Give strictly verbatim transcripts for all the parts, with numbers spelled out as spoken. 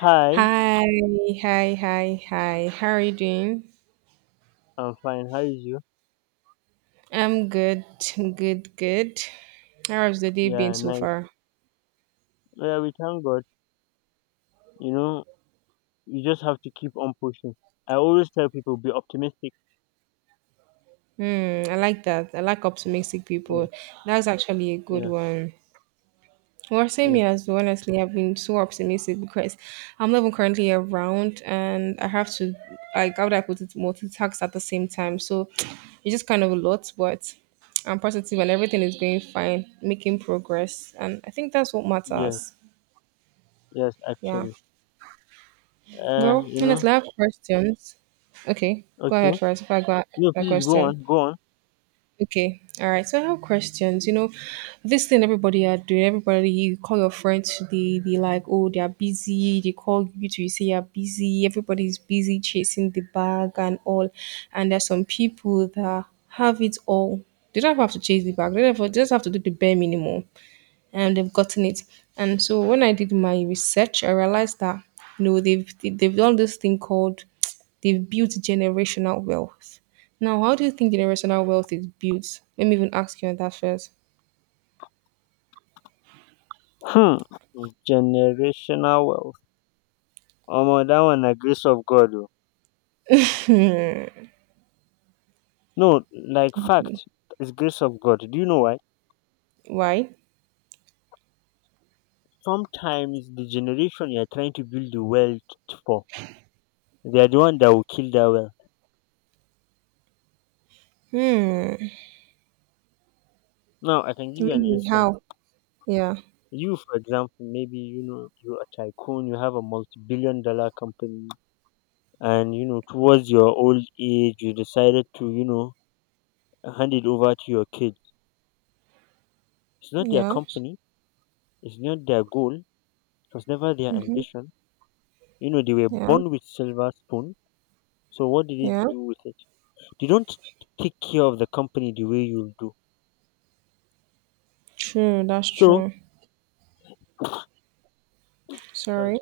Hi, Hi, hi, hi, hi. How are you doing? I'm fine. How is you? I'm good, I'm good, good. How has the day been Yeah, so nice. far? Yeah, we thank God. You know, you just have to keep on pushing. I always tell people be optimistic. Hmm, I like that. I like optimistic Yes, people. That's actually a good yes, one. Well, same yes, here as well. Honestly, I've been so optimistic because I'm not even currently around and I have to, like, how would I put it, multitask at the same time. So it's just kind of a lot, but I'm positive and everything is going fine, making progress. And I think that's what yes, matters. yes, Yeah. actually. Uh, Well, you know, honestly, I have questions. Okay, go ahead okay. first. If I go ask No, my please go question. on, go on. Okay, all right. So I have questions. You know, this thing everybody are doing. Everybody, you call your friends. They they like, oh, they are busy. They call you to you say you're busy. Everybody's busy chasing the bag and all. And there's some people that have it all. They don't have to chase the bag. They don't have, they just have to do the bare minimum and they've gotten it. And so when I did my research, I realized that you know they've they've done this thing called they've built generational wealth. Now, how do you think generational wealth is built? Let me even ask you on that first. Hmm. Generational wealth. Oh, that one na grace of God. Oh. No, like fact, it's grace of God. Do you know why? Why? Sometimes the generation you're trying to build the wealth for, they are the one that will kill that wealth. Hmm. Now I can give you an Really? instance. How? Yeah. You, for example, maybe you know you're a tycoon, you have a multi-billion dollar company, and you know towards your old age, you decided to you know hand it over to your kids. It's not their Yeah. company, it's not their goal, it was never their Mm-hmm. ambition. You know they were Yeah. born with silver spoon, so what did they Yeah. do with it? They don't take care of the company the way you do. True. That's So, true. sorry. Sorry.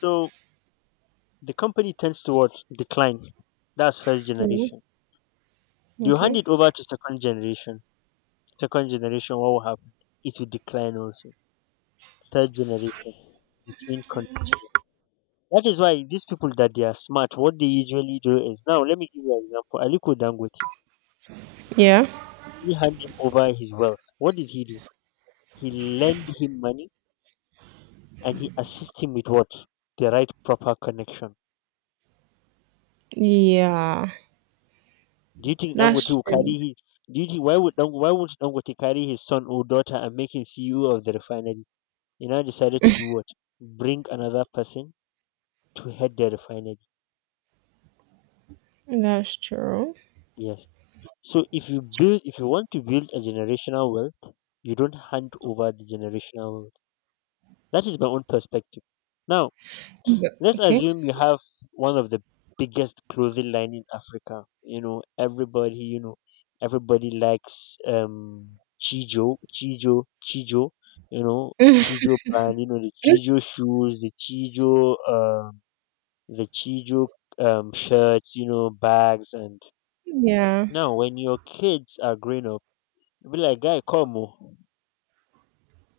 So the company tends towards decline. That's first Yeah. generation. Do you hand Okay. it over to second generation? Second generation, what will happen? It will decline also. Third generation. the chain con- That is why these people that they are smart, what they usually do is, now let me give you an example. Aliko Dangote, Yeah. he hand him over his wealth. What did he do? He lend him money, and he assist him with what? The right proper connection. Yeah. Do you think That's Dangote will true. carry his do you think why would Dangote, why would Dangote carry his son or daughter and make him C E O of the refinery? He now decided to do what? Bring another person to head the refinery. That's true. Yes. So, if you build, if you want to build a generational wealth, you don't hand over the generational wealth. That is my own perspective. Now, But— let's okay. assume you have one of the biggest clothing line in Africa. You know, everybody, you know, everybody likes um Chijo, Chijo, Chijo, you know, Chijo brand, you know, the Chijo shoes, the Chijo um the Chijo um shirts, you know, bags, and Yeah. now when your kids are growing up, be like, guy, come, oh,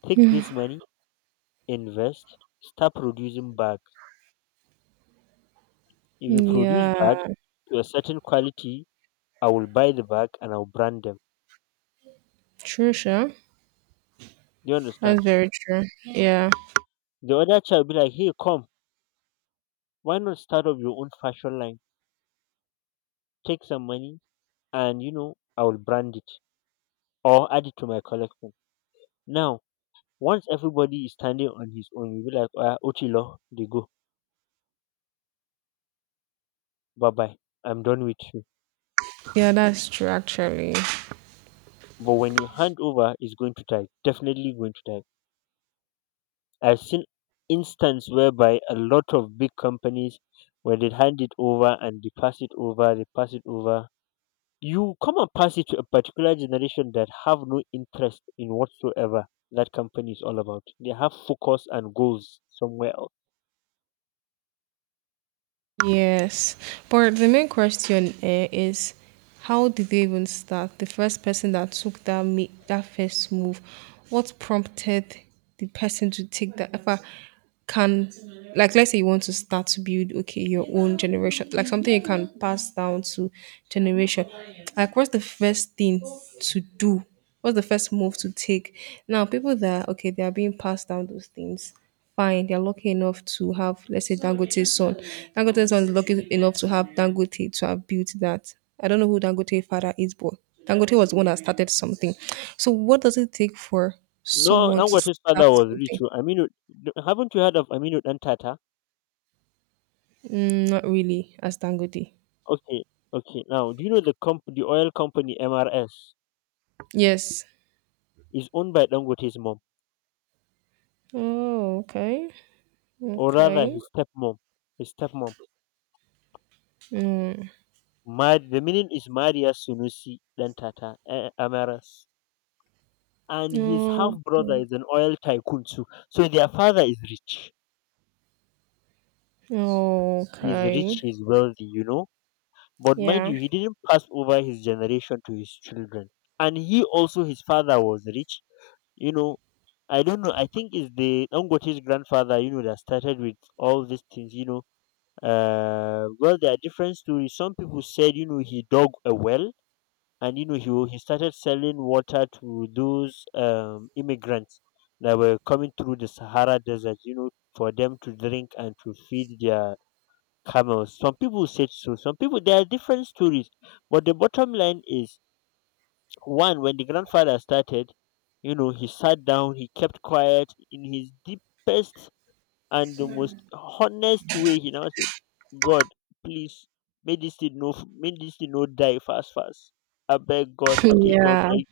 take this money, invest, start producing bag. If you produce bag Yeah, to a certain quality, I will buy the bag and I'll brand them. true, sure. Do you That's understand? very true. Yeah, The other child be like, hey, come, why not start up your own fashion line? Take some money and, you know, I will brand it or add it to my collection. Now, once everybody is standing on his own, you be like, ah, Ochilo, they go. Bye bye. I'm done with you. yeah, that's true actually. But when you hand over, it's going to die. Definitely going to die. I've seen instance whereby a lot of big companies, when they hand it over and they pass it over, they pass it over, you come and pass it to a particular generation that have no interest in whatsoever that company is all about. They have focus and goals somewhere else. Yes, but the main question eh, is how did they even start? The first person that took that ma- that first move, what prompted the person to take that? If I can, like, let's say you want to start to build, okay, your own generation, like something you can pass down to generation. Like, what's the first thing to do? What's the first move to take? Now, people that okay, they are being passed down those things fine. They're lucky enough to have, let's say, Dangote's son. Dangote's son is lucky enough to have Dangote to have built that. I don't know who Dangote's father is, but Dangote was the one that started something. So, what does it take for No, someone to Dangote's start father was rich. something? Oh. Aminu, d- haven't you heard of Aminu Dantata? Mm, not really, as Dangote. Okay, okay. Now, do you know the comp- the oil company M R S Yes. is owned by Dangote's mom, Oh, okay. or rather Okay. his stepmom? His stepmom. Mm. Mar- the meaning is Marius Sunusi Dantata, eh, Amaras. And his half Oh, brother okay. is an oil tycoon too. So their father is rich. Oh, He's okay. rich, he's wealthy, you know. But mind Yeah. you, he didn't pass over his generation to his children. And he also, his father was rich. You know, I don't know. I think it's the Dangote's grandfather, you know, that started with all these things, you know. Uh, well, there are different stories. Some people said, you know, he dug a well, and you know he wa- he started selling water to those um, immigrants that were coming through the Sahara Desert, you know, for them to drink and to feed their camels. Some people said so. Some people, there are different stories, but the bottom line is one: when the grandfather started, you know, he sat down, he kept quiet in his deepest and the most honest way. He now said, "God, please." May this thing no, may this thing no die fast, fast. I beg God, I take God, Yeah. beg,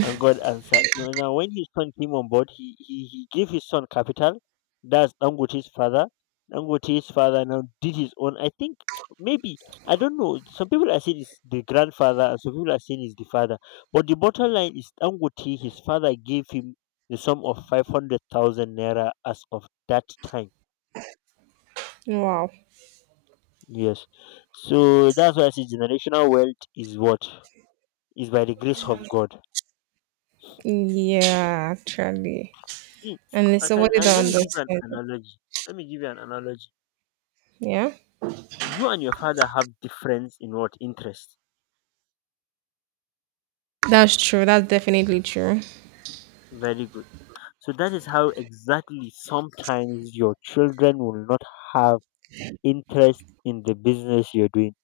and God answered. No, now, when his son came on board, he, he, he gave his son capital. That's Dangote's father. Dangote's father now did his own. I think maybe, I don't know. Some people are saying it's the grandfather, and some people are saying it's the father. But the bottom line is, Dangote, his father gave him the sum of five hundred thousand naira as of that time. Wow. Yes. So that's why I say generational wealth is what is by the grace of God. Yeah, actually. See, And it's I can somebody I, that let me give you understands an it. analogy. Let me give you an analogy. Yeah, You and your father have difference in what interest. that's true. That's definitely true. Very good. So that is how exactly sometimes your children will not have interest in the business you're doing.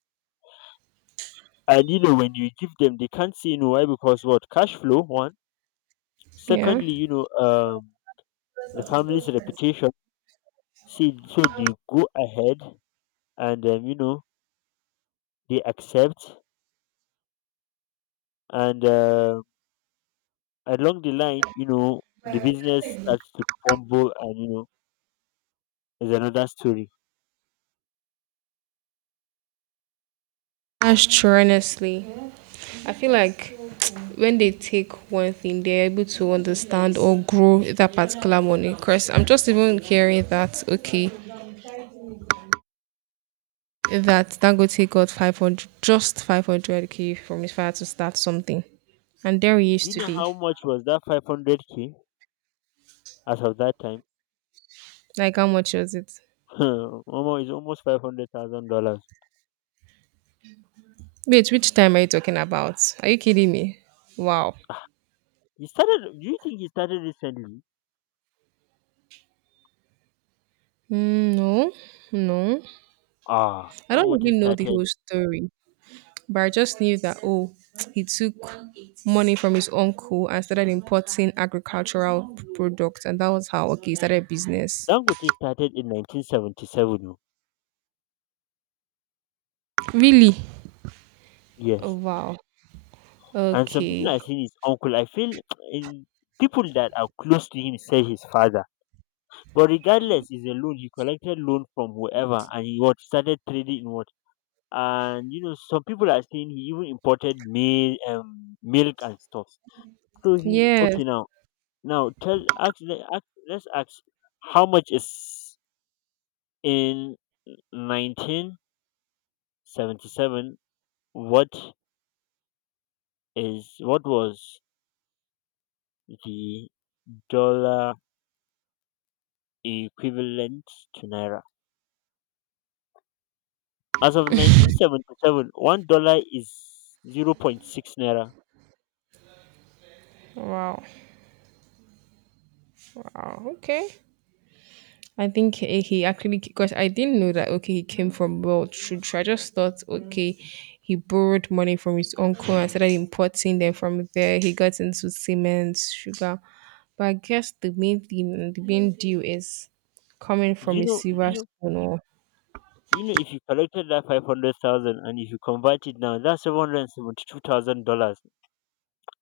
And you know when you give them, they can't say no. Why? Because what? Cash flow. One. Yeah, Secondly, you know, um, the family's reputation. See, so they go ahead and um, you know they accept and. Uh, along the line, you know, the business starts to crumble, and, you know, is another story. that's true. Honestly, I feel like when they take one thing, they're able to understand or grow that particular money. Because I'm just even hearing that okay, that Dangote got five hundred, just five hundred k from his father to start something, and there he is Do you know today. how much was that five hundred k as of that time? Like how much was it? Almost, it's almost five hundred thousand dollars. Wait, which time are you talking about? Are you kidding me? Wow. He started, do you think he started recently? Mm, no, no. Ah, I don't Dangote really know the started, whole story, but I just knew that oh, he took money from his uncle and started importing agricultural products, and that was how okay he started business. Dangote started in nineteen seventy-seven. Oh, Really? Oh yes. wow. And some people Okay. are saying his uncle. I feel eh, people that are close to him say his father. But regardless, it's a loan. He collected loan from whoever, and he what started trading in. And you know some people are saying he even imported mil- um, milk and stuff. So, he Yes. okay, now, now tell ask, le- ask let's ask how much is in nineteen seventy-seven. What is what was the dollar equivalent to naira as of nineteen seventy-seven? One dollar is zero point zero point six naira. Wow. Wow. Okay. I think he he actually because I didn't know that okay he came from wealth should I just thought okay he borrowed money from his uncle and started importing them from there he got into cement sugar but I guess the main thing and the main deal is coming Do from you a know Do silver you spoon or You know, if you collected that five hundred thousand and if you convert it now, that's seven hundred seventy-two thousand dollars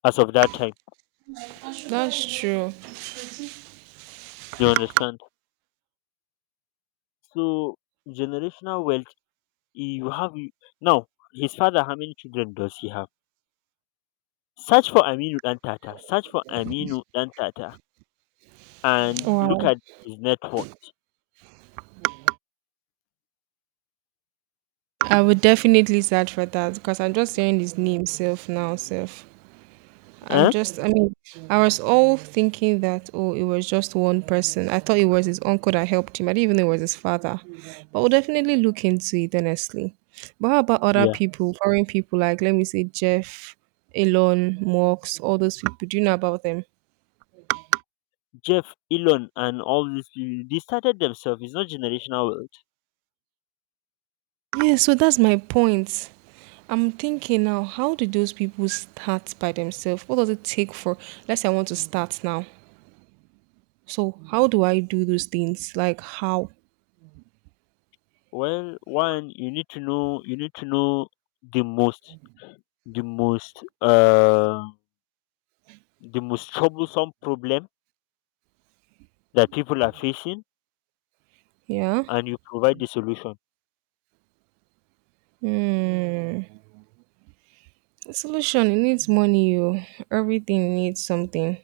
as of that time. that's true. Do you understand? So, generational wealth, you have. Now, his father, how many children does he have? Search for Aminu Dan Tata. Search for Aminu Dan Tata and look Wow. at his net worth. I would definitely search for that because I'm just hearing his name self now self. I'm Eh? just, I mean, I was all thinking that, oh, it was just one person. I thought it was his uncle that helped him. I didn't even know it was his father. But we'll definitely look into it, honestly. But how about other Yeah. people, foreign people, like, let me say, Jeff, Elon, Marx, all those people? Do you know about them? Jeff, Elon, and all these people, they started themselves. It's not generational wealth. Yeah, so that's my point. I'm thinking now, how did those people start by themselves? What does it take for, let's say I want to start now. So, how do I do those things? Like, how? Well, one, you need to know, you need to know the most. the most uh, the most troublesome problem that people are facing, Yeah. and you provide the solution. Hmm. The solution it needs money, you everything needs something,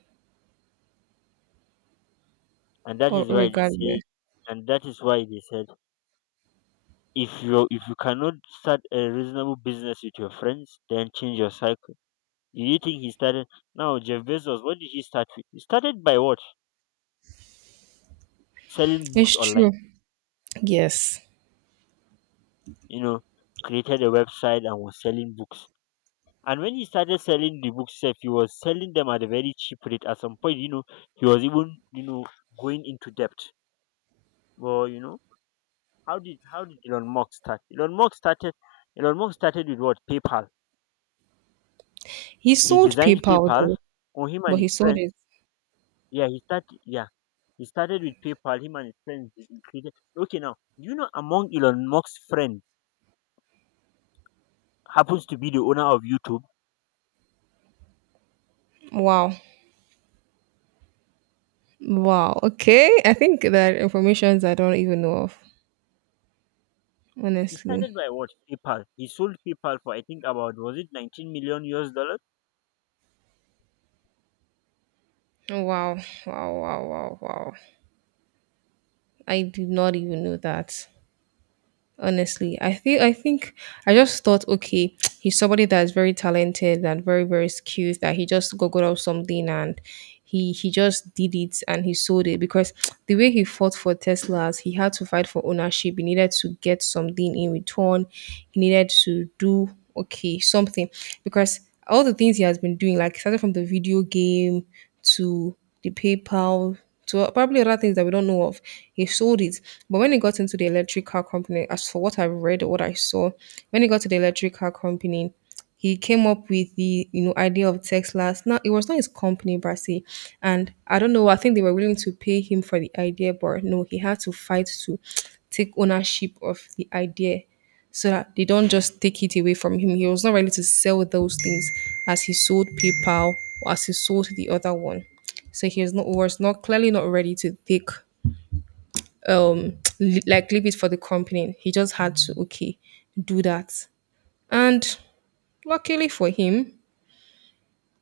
And that or is why they said regardless. and that is why they said if you if you cannot start a reasonable business with your friends, then change your cycle. Do you think he started Now, Jeff Bezos, what did he start with? He started by what? Selling books It's true. online. Yes, you know created a website and was selling books. And when he started selling the books sef, he was selling them at a very cheap rate. At some point, you know, he was even, you know, going into debt. Well, you know, how did how did Elon Musk start? Elon Musk started Elon Musk started with what? PayPal. he He sold designed PayPal PayPal, though, or him and but his he sold it. friends. Yeah, he started, yeah. He started with PayPal, him and his friends they created, okay, now. Do you know among Elon Musk's friends happens to be the owner of YouTube? Wow, wow. Okay, I think that informations I don't even know of, He honestly. started by what? PayPal. He sold PayPal for, I think, about, was it nineteen million U S dollars? Wow, wow, wow, wow, wow. I did not even know that. Honestly, i think i think I just thought okay he's somebody that's very talented and very very skilled that he just googled up something and he he just did it and he sold it because the way he fought for teslas he had to fight for ownership he needed to get something in return he needed to do okay something because all the things he has been doing like started from the video game to the PayPal to probably other things that we don't know of. He sold it. But when he got into the electric car company, as for what I've read or what I saw, when he got to the electric car company, he came up with the you know idea of Tesla's. Now it was not his company, Brasi, and I don't know. I think they were willing to pay him for the idea, but no, he had to fight to take ownership of the idea so that they don't just take it away from him. He was not ready to sell those things as he sold PayPal or as he sold the other one. So he was not, was not clearly not ready to take um li- like leave it for the company. He just had to okay do that. And luckily for him,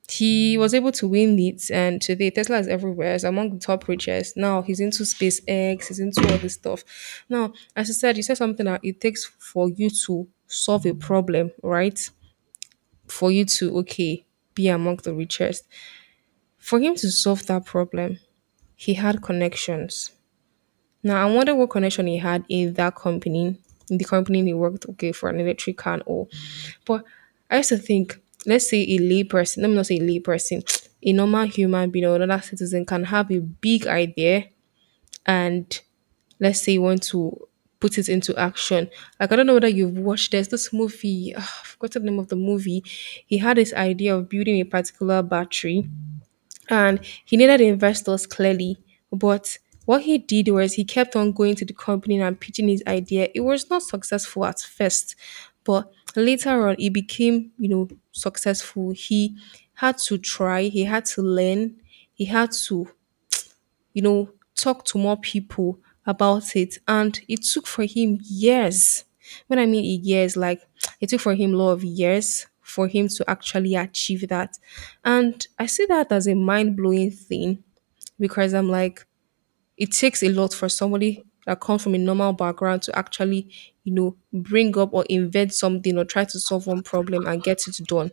he was able to win it. And today, Tesla is everywhere. It's among the top richest. Now he's into SpaceX. He's into all this stuff. Now, as I said, you said something that it takes for you to solve a problem, right? For you to okay be among the richest. For him to solve that problem, he had connections. Now I wonder what connection he had in that company, in the company he worked okay for an electric car and all. But I used to think, let's say a lay person, let me not say a lay person, a normal human being or another citizen can have a big idea and let's say you want to put it into action. Like I don't know whether you've watched there's this movie, I forgot the name of the movie. He had this idea of building a particular battery and he needed investors clearly. But what he did was he kept on going to the company and pitching his idea. It was not successful at first, but later on it became, you know, successful. He had to try, he had to learn, he had to you know, talk to more people about it. And it took for him years. When I mean years, like it took for him a lot of years for him to actually achieve that. And I see that as a mind blowing thing because I'm like, it takes a lot for somebody that comes from a normal background to actually, you know, bring up or invent something or try to solve one problem and get it done.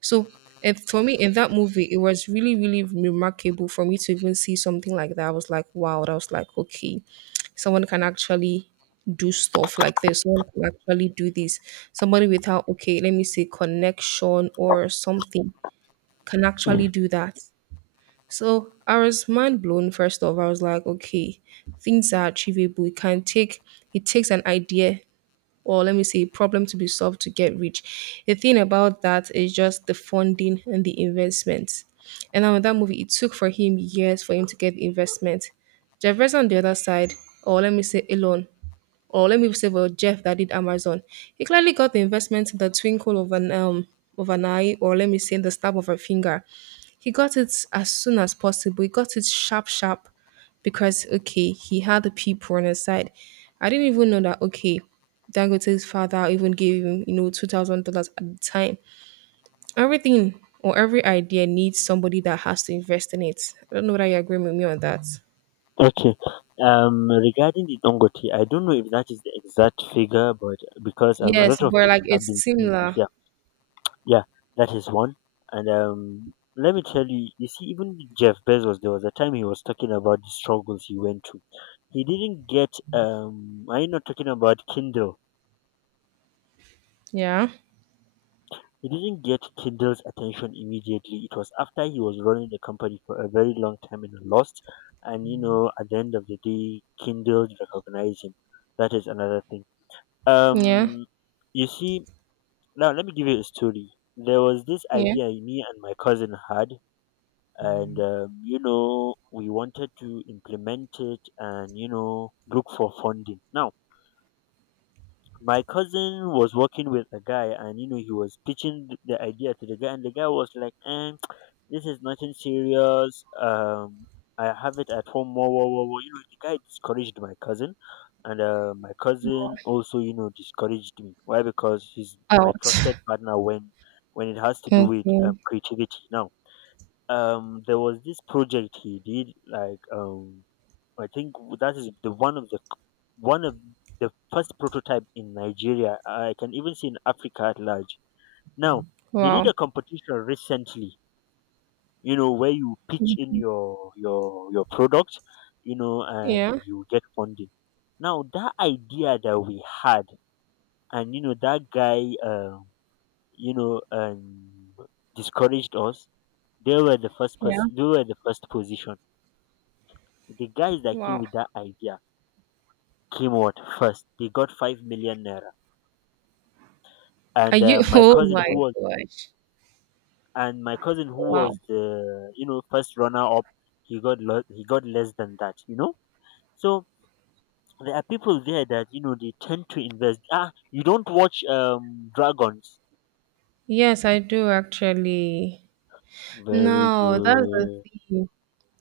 So if, for me, in that movie, it was really, really remarkable for me to even see something like that. I was like, wow, that was like, okay, someone can actually do stuff like this. Someone can actually do this. Somebody without, okay, let me say connection or something can actually do that. So I was mind blown first off. I was like, okay, things are achievable. It can take it takes an idea or let me say a problem to be solved to get rich. The thing about that is just the funding and the investment. And now in that movie, it took for him years for him to get the investment. Jefferson on the other side, or let me say Elon, or let me say well Jeff that did Amazon, he clearly got the investment in the twinkle of an um of an eye, or let me say in the snap of a finger. He got it as soon as possible. He got it sharp, sharp because, okay, he had the people on his side. I didn't even know that, okay, Dangote's father even gave him, you know, two thousand dollars at the time. Everything or every idea needs somebody that has to invest in it. I don't know whether you agree with me on that. Okay. Um, regarding the Dangote, I don't know if that is the exact figure, but because um, a lot Yes, of but like people have it's been saying things. similar. Yeah, yeah, that is one. And um, let me tell you, you see, even Jeff Bezos, there was a time he was talking about the struggles he went through. He didn't get um, I'm not talking about Kindle. Yeah, He didn't get Kindle's attention immediately. It was after he was running the company for a very long time, and lost. And you know, at the end of the day, Kindle recognized him. That is another thing. yeah, Um, you see, now let me give you a story. There was this yeah. idea me and my cousin had, and um, you know, we wanted to implement it, and you know, look for funding. Now, my cousin was working with a guy, and you know he was pitching th- the idea to the guy, and the guy was like, eh, this is nothing serious, um I have it at home. Whoa, whoa, whoa, whoa. You know the guy discouraged my cousin. And uh, my cousin also, you know, discouraged me. Why? Because he's my Ouch. trusted partner when when it has to do Okay. with um, creativity. Now um there was this project he did, like, um I think that is the one of the one of the first prototype in Nigeria. I can even see in Africa at large. Now they did Wow. a competition recently. You know, where you pitch in your your your product, you know, and Yeah, you get funding. Now that idea that we had, and you know that guy, um, you know, um, discouraged us. They were the first yeah. person. They were the first position. The guys that came Wow. with that idea came out first. They got five million naira, Are and uh, you? my Oh cousin my who was gosh. and my cousin who Wow. was the, you know, first runner up, he got lo- he got less than that. You know, so there are people there that, you know, they tend to invest. Ah, you don't watch um dragons. Yes, I do actually. Very No, that's the good. thing.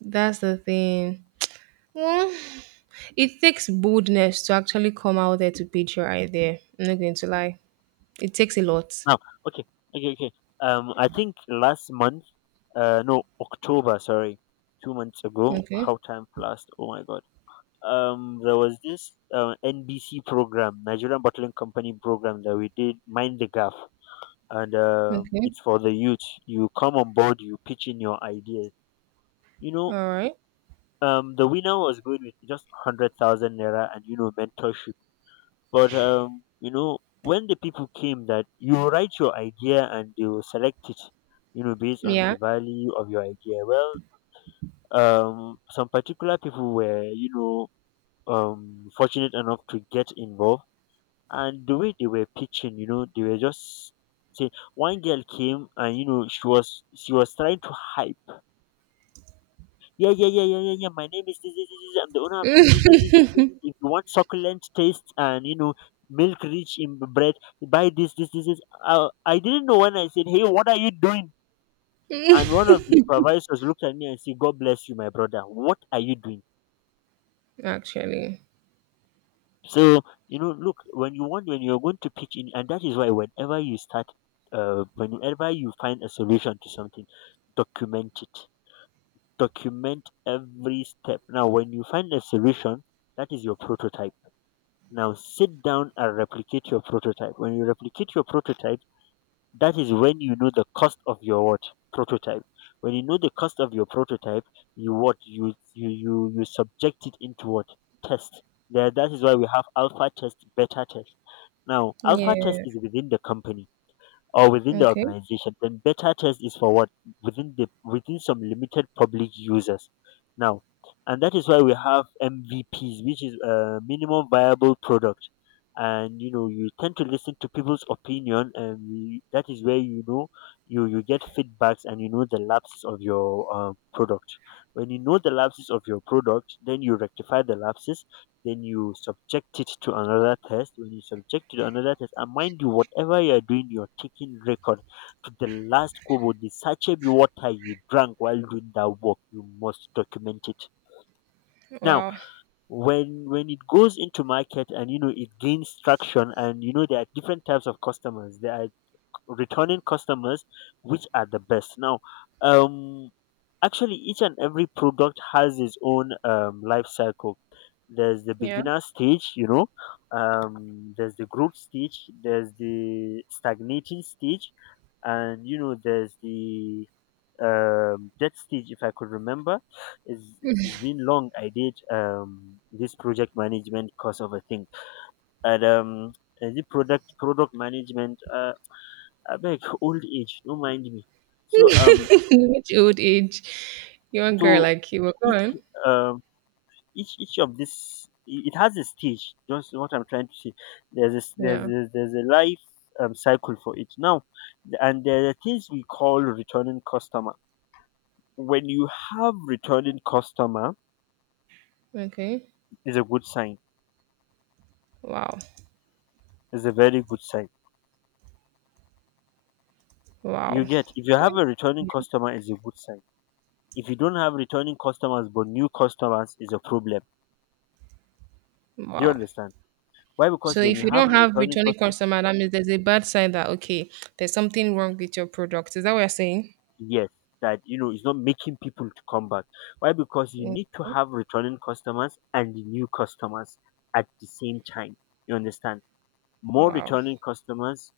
That's the thing. Mm, it takes boldness to actually come out there to pitch your idea. I'm not going to lie. It takes a lot. Now, okay, okay, okay. Um, I think last month, uh, no, October, sorry, two months ago. Okay. How time flies! Oh my god. Um there was this uh, N B C program, Nigerian Bottling Company program, that we did, Mind the Gap, and um Okay. it's for the youth. You come on board, you pitch in your ideas. You know, All right. um, the winner was going with just hundred thousand naira and, you know, mentorship. But um, you know, when the people came, that you write your idea and they will select it, you know, based on Yeah, the value of your idea. Well, um, some particular people were, you know, um, fortunate enough to get involved, and the way they were pitching, you know, they were just saying, one girl came and, you know, she was she was trying to hype. Yeah, yeah, yeah, yeah, yeah, yeah. My name is this, this, this, this. I'm the owner of this, this, this, this, this, this. If you want succulent taste and, you know, milk rich in bread, buy this, this, this, this. I, I didn't know when I said, hey, what are you doing? And one of the supervisors looked at me and said, God bless you, my brother. What are you doing? actually. So, you know, look, when you want when you're going to pitch in, and that is why whenever you start, uh, whenever you find a solution to something, document it. Document every step. Now, when you find a solution, that is your prototype. Now, sit down and replicate your prototype. When you replicate your prototype, that is when you know the cost of your, what? Prototype. When you know the cost of your prototype, you what? You you you, you subject it into what? Test. That that is why we have alpha test, beta test. Now alpha test Yeah. is within the company or within the Okay. organization, then beta test is for what? Within the within some limited public users. Now, and that is why we have M V Ps, which is a minimum viable product. And, you know, you tend to listen to people's opinion, and you, that is where, you know, you you get feedbacks and, you know, the lapses of your uh, product. When you know the lapses of your product, then you rectify the lapses, then you subject it to another test. When you subject it to another test, and mind you, whatever you are doing, you're taking record to the last kobo. The sachet of water you drank while doing that work, you must document it. Now, Wow. when when it goes into market and, you know, it gains traction, and you know there are different types of customers. There are returning customers, which are the best. Now, um, actually each and every product has its own um, life cycle. There's the Yeah. beginner stage, you know, um, there's the growth stage, there's the stagnating stage, and, you know, there's the um, death stage, if I could remember. It's, it's it's been long. I did um, this project management course of a thing, and um, and the product product management, uh, I beg, old age, don't mind me. So um Which old age? Young so girl like you. Well, go each on. um each each of this, it has a stage, just what I'm trying to say. There's a, s- there's Yeah. a, there's a life um, cycle for it. Now, and there are things we call returning customer. When you have returning customer, Okay. is a good sign. Wow. Is a very good sign. You Wow. get, if you Okay. have a returning Yeah. customer, is a good sign. If you don't have returning customers but new customers, is a problem. Do you Wow. understand? Why? So Because when if you you have don't a have returning returning customer. customer, that means there's a bad sign that okay, there's something wrong with your product. Is that what you're saying? Yes, that, you know, it's not making people to come back. Why? Because you Mm. need to have returning customers and the new customers at the same time. You understand? More Wow. returning customers,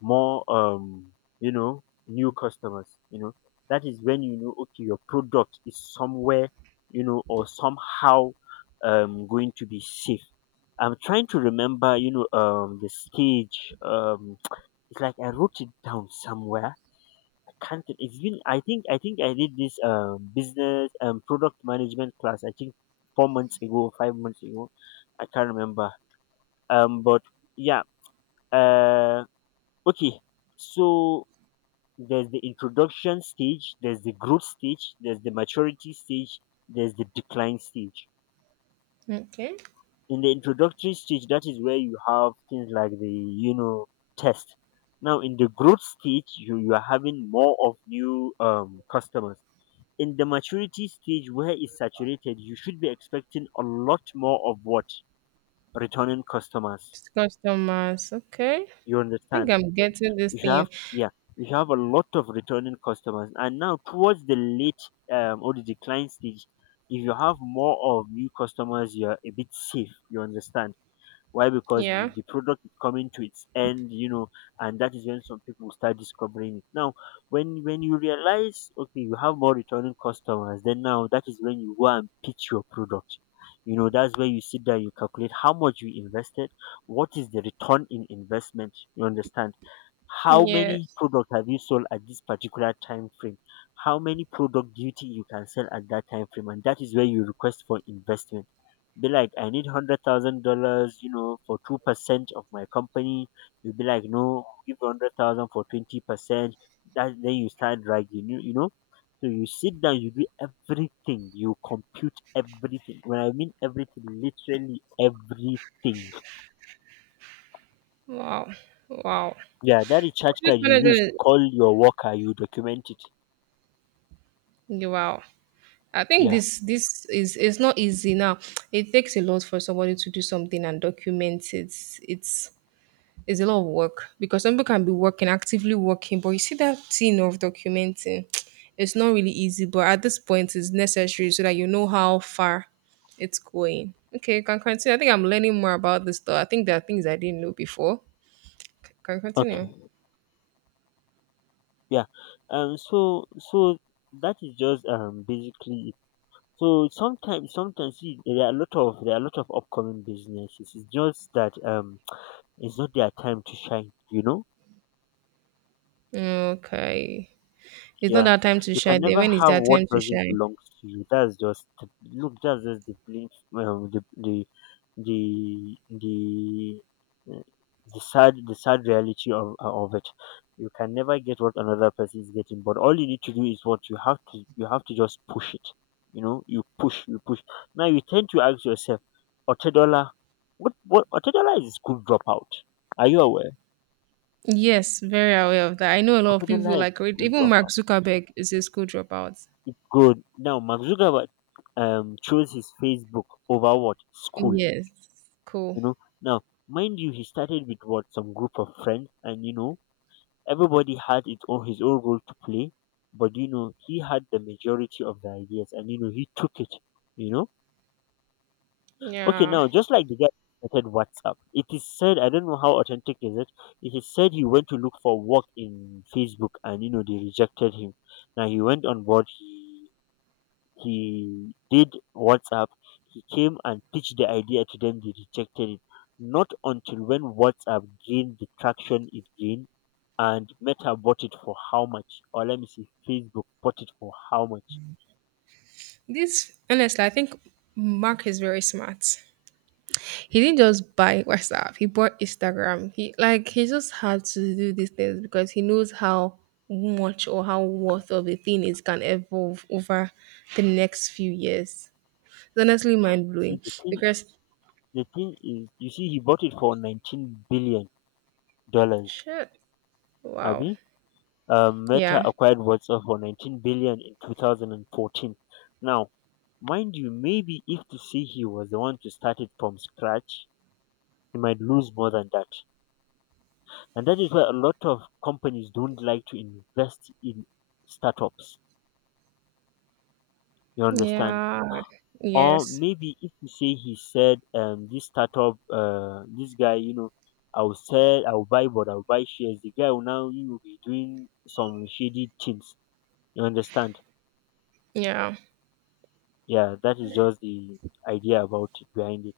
more um you know, new customers, you know, that is when you know, okay, your product is somewhere, you know, or somehow um going to be safe. I'm trying to remember, you know, um the stage. um it's like I wrote it down somewhere. Can't, it- it's been, I think, I think I did this um business um product management class, I think, four months ago, five months ago, I can't remember. um but yeah. uh okay, so there's the introduction stage, there's the growth stage, there's the maturity stage, there's the decline stage. Okay. In the introductory stage, that is where you have things like the, you know, test. Now in the growth stage, you, you are having more of new um customers. In the maturity stage, where it's saturated, you should be expecting a lot more of what? Returning customers. It's customers. Okay. You I think understand? I'm getting this You should have, thing. yeah, you should have a lot of returning customers, and now towards the late um, or the decline stage, if you have more of new customers, you're a bit safe. You understand? Why? Because the, Yeah. the product is coming to its end, you know, and that is when some people will start discovering it. Now, when when you realize, okay, you have more returning customers, then now that is when you go and pitch your product. You know, that's where you sit down, you calculate how much you invested, what is the return in investment. You understand? How many Yes. product have you sold at this particular time frame? How many product do you think you can sell at that time frame? And that is where you request for investment. Be like, I need hundred thousand dollars, you know, for two percent of my company. You'll be like, no, give hundred thousand for twenty percent. That, then you start dragging, you, you know. So you sit down, you do everything, you compute everything. When I mean everything, literally everything. Wow. Wow. Yeah, that recharge Project card you manager. use to Is— call your worker, you document it. wow. I think Yeah. this this is it's not easy now. It takes a lot for somebody to do something and document it. It's It's a lot of work because some people can be working, actively working, but you see that thing of documenting, it's not really easy, but at this point, it's necessary so that you know how far it's going. Okay, you can continue. I think I'm learning more about this though. I think there are things I didn't know before. C- can Okay. continue. Yeah. Um. So so that is just um basically it. So sometimes sometimes, see, there are a lot of there are a lot of upcoming businesses. It's just that um it's not their time to shine. You know. Okay. It's not Yeah, that time to you can shine. Then never when is have that time what to doesn't shine? belong to you. That's just, look, that's just the belief, um, the the the the uh, the sad the sad reality of of it. You can never get what another person is getting, but all you need to do is what? You have to you have to just push it. You know, you push, you push. Now you tend to ask yourself, Otedola, what what? Otedola is a school dropout. Are you aware? Yes, very aware of that. I know a lot of people Otedola is a like read- school even Mark dropout. Zuckerberg is a school dropout. Good. Now Mark Zuckerberg um chose his Facebook over what? School. Yes. Cool. You know? Now, mind you, he started with what? Some group of friends, and, you know, everybody had its own, his own role to play. But you know he had the majority of the ideas, and, you know, he took it. You know? Okay, Yeah. now just like the guy who started WhatsApp. It is said, I don't know how authentic is it. It is said he went to look for work in Facebook, and, you know, they rejected him. Now he went on board. He he did WhatsApp, he came and pitched the idea to them, they rejected it. Not until when WhatsApp gained the traction it gained and Meta bought it for how much? Or let me see, Facebook bought it for how much? This honestly, I think Mark is very smart. He didn't just buy WhatsApp. He bought Instagram. He like he just had to do these things because he knows how much or how worth of a thing is can evolve over the next few years. It's honestly mind See blowing the thing, because the thing is, you see, he bought it for nineteen billion dollars. shit. Wow. Abi? Um, Meta Yeah. acquired WhatsApp for nineteen billion in two thousand and fourteen. Now mind you, maybe if to say he was the one to start it from scratch, you might lose more than that. And that is why a lot of companies don't like to invest in startups. You understand? Yeah. Or Yes. maybe if you say he said, um, this startup, uh, this guy, you know, I'll sell, I'll buy, but I'll buy shares. The guy will now, he will be doing some shady things. You understand? Yeah. Yeah, that is just the idea about it, behind it.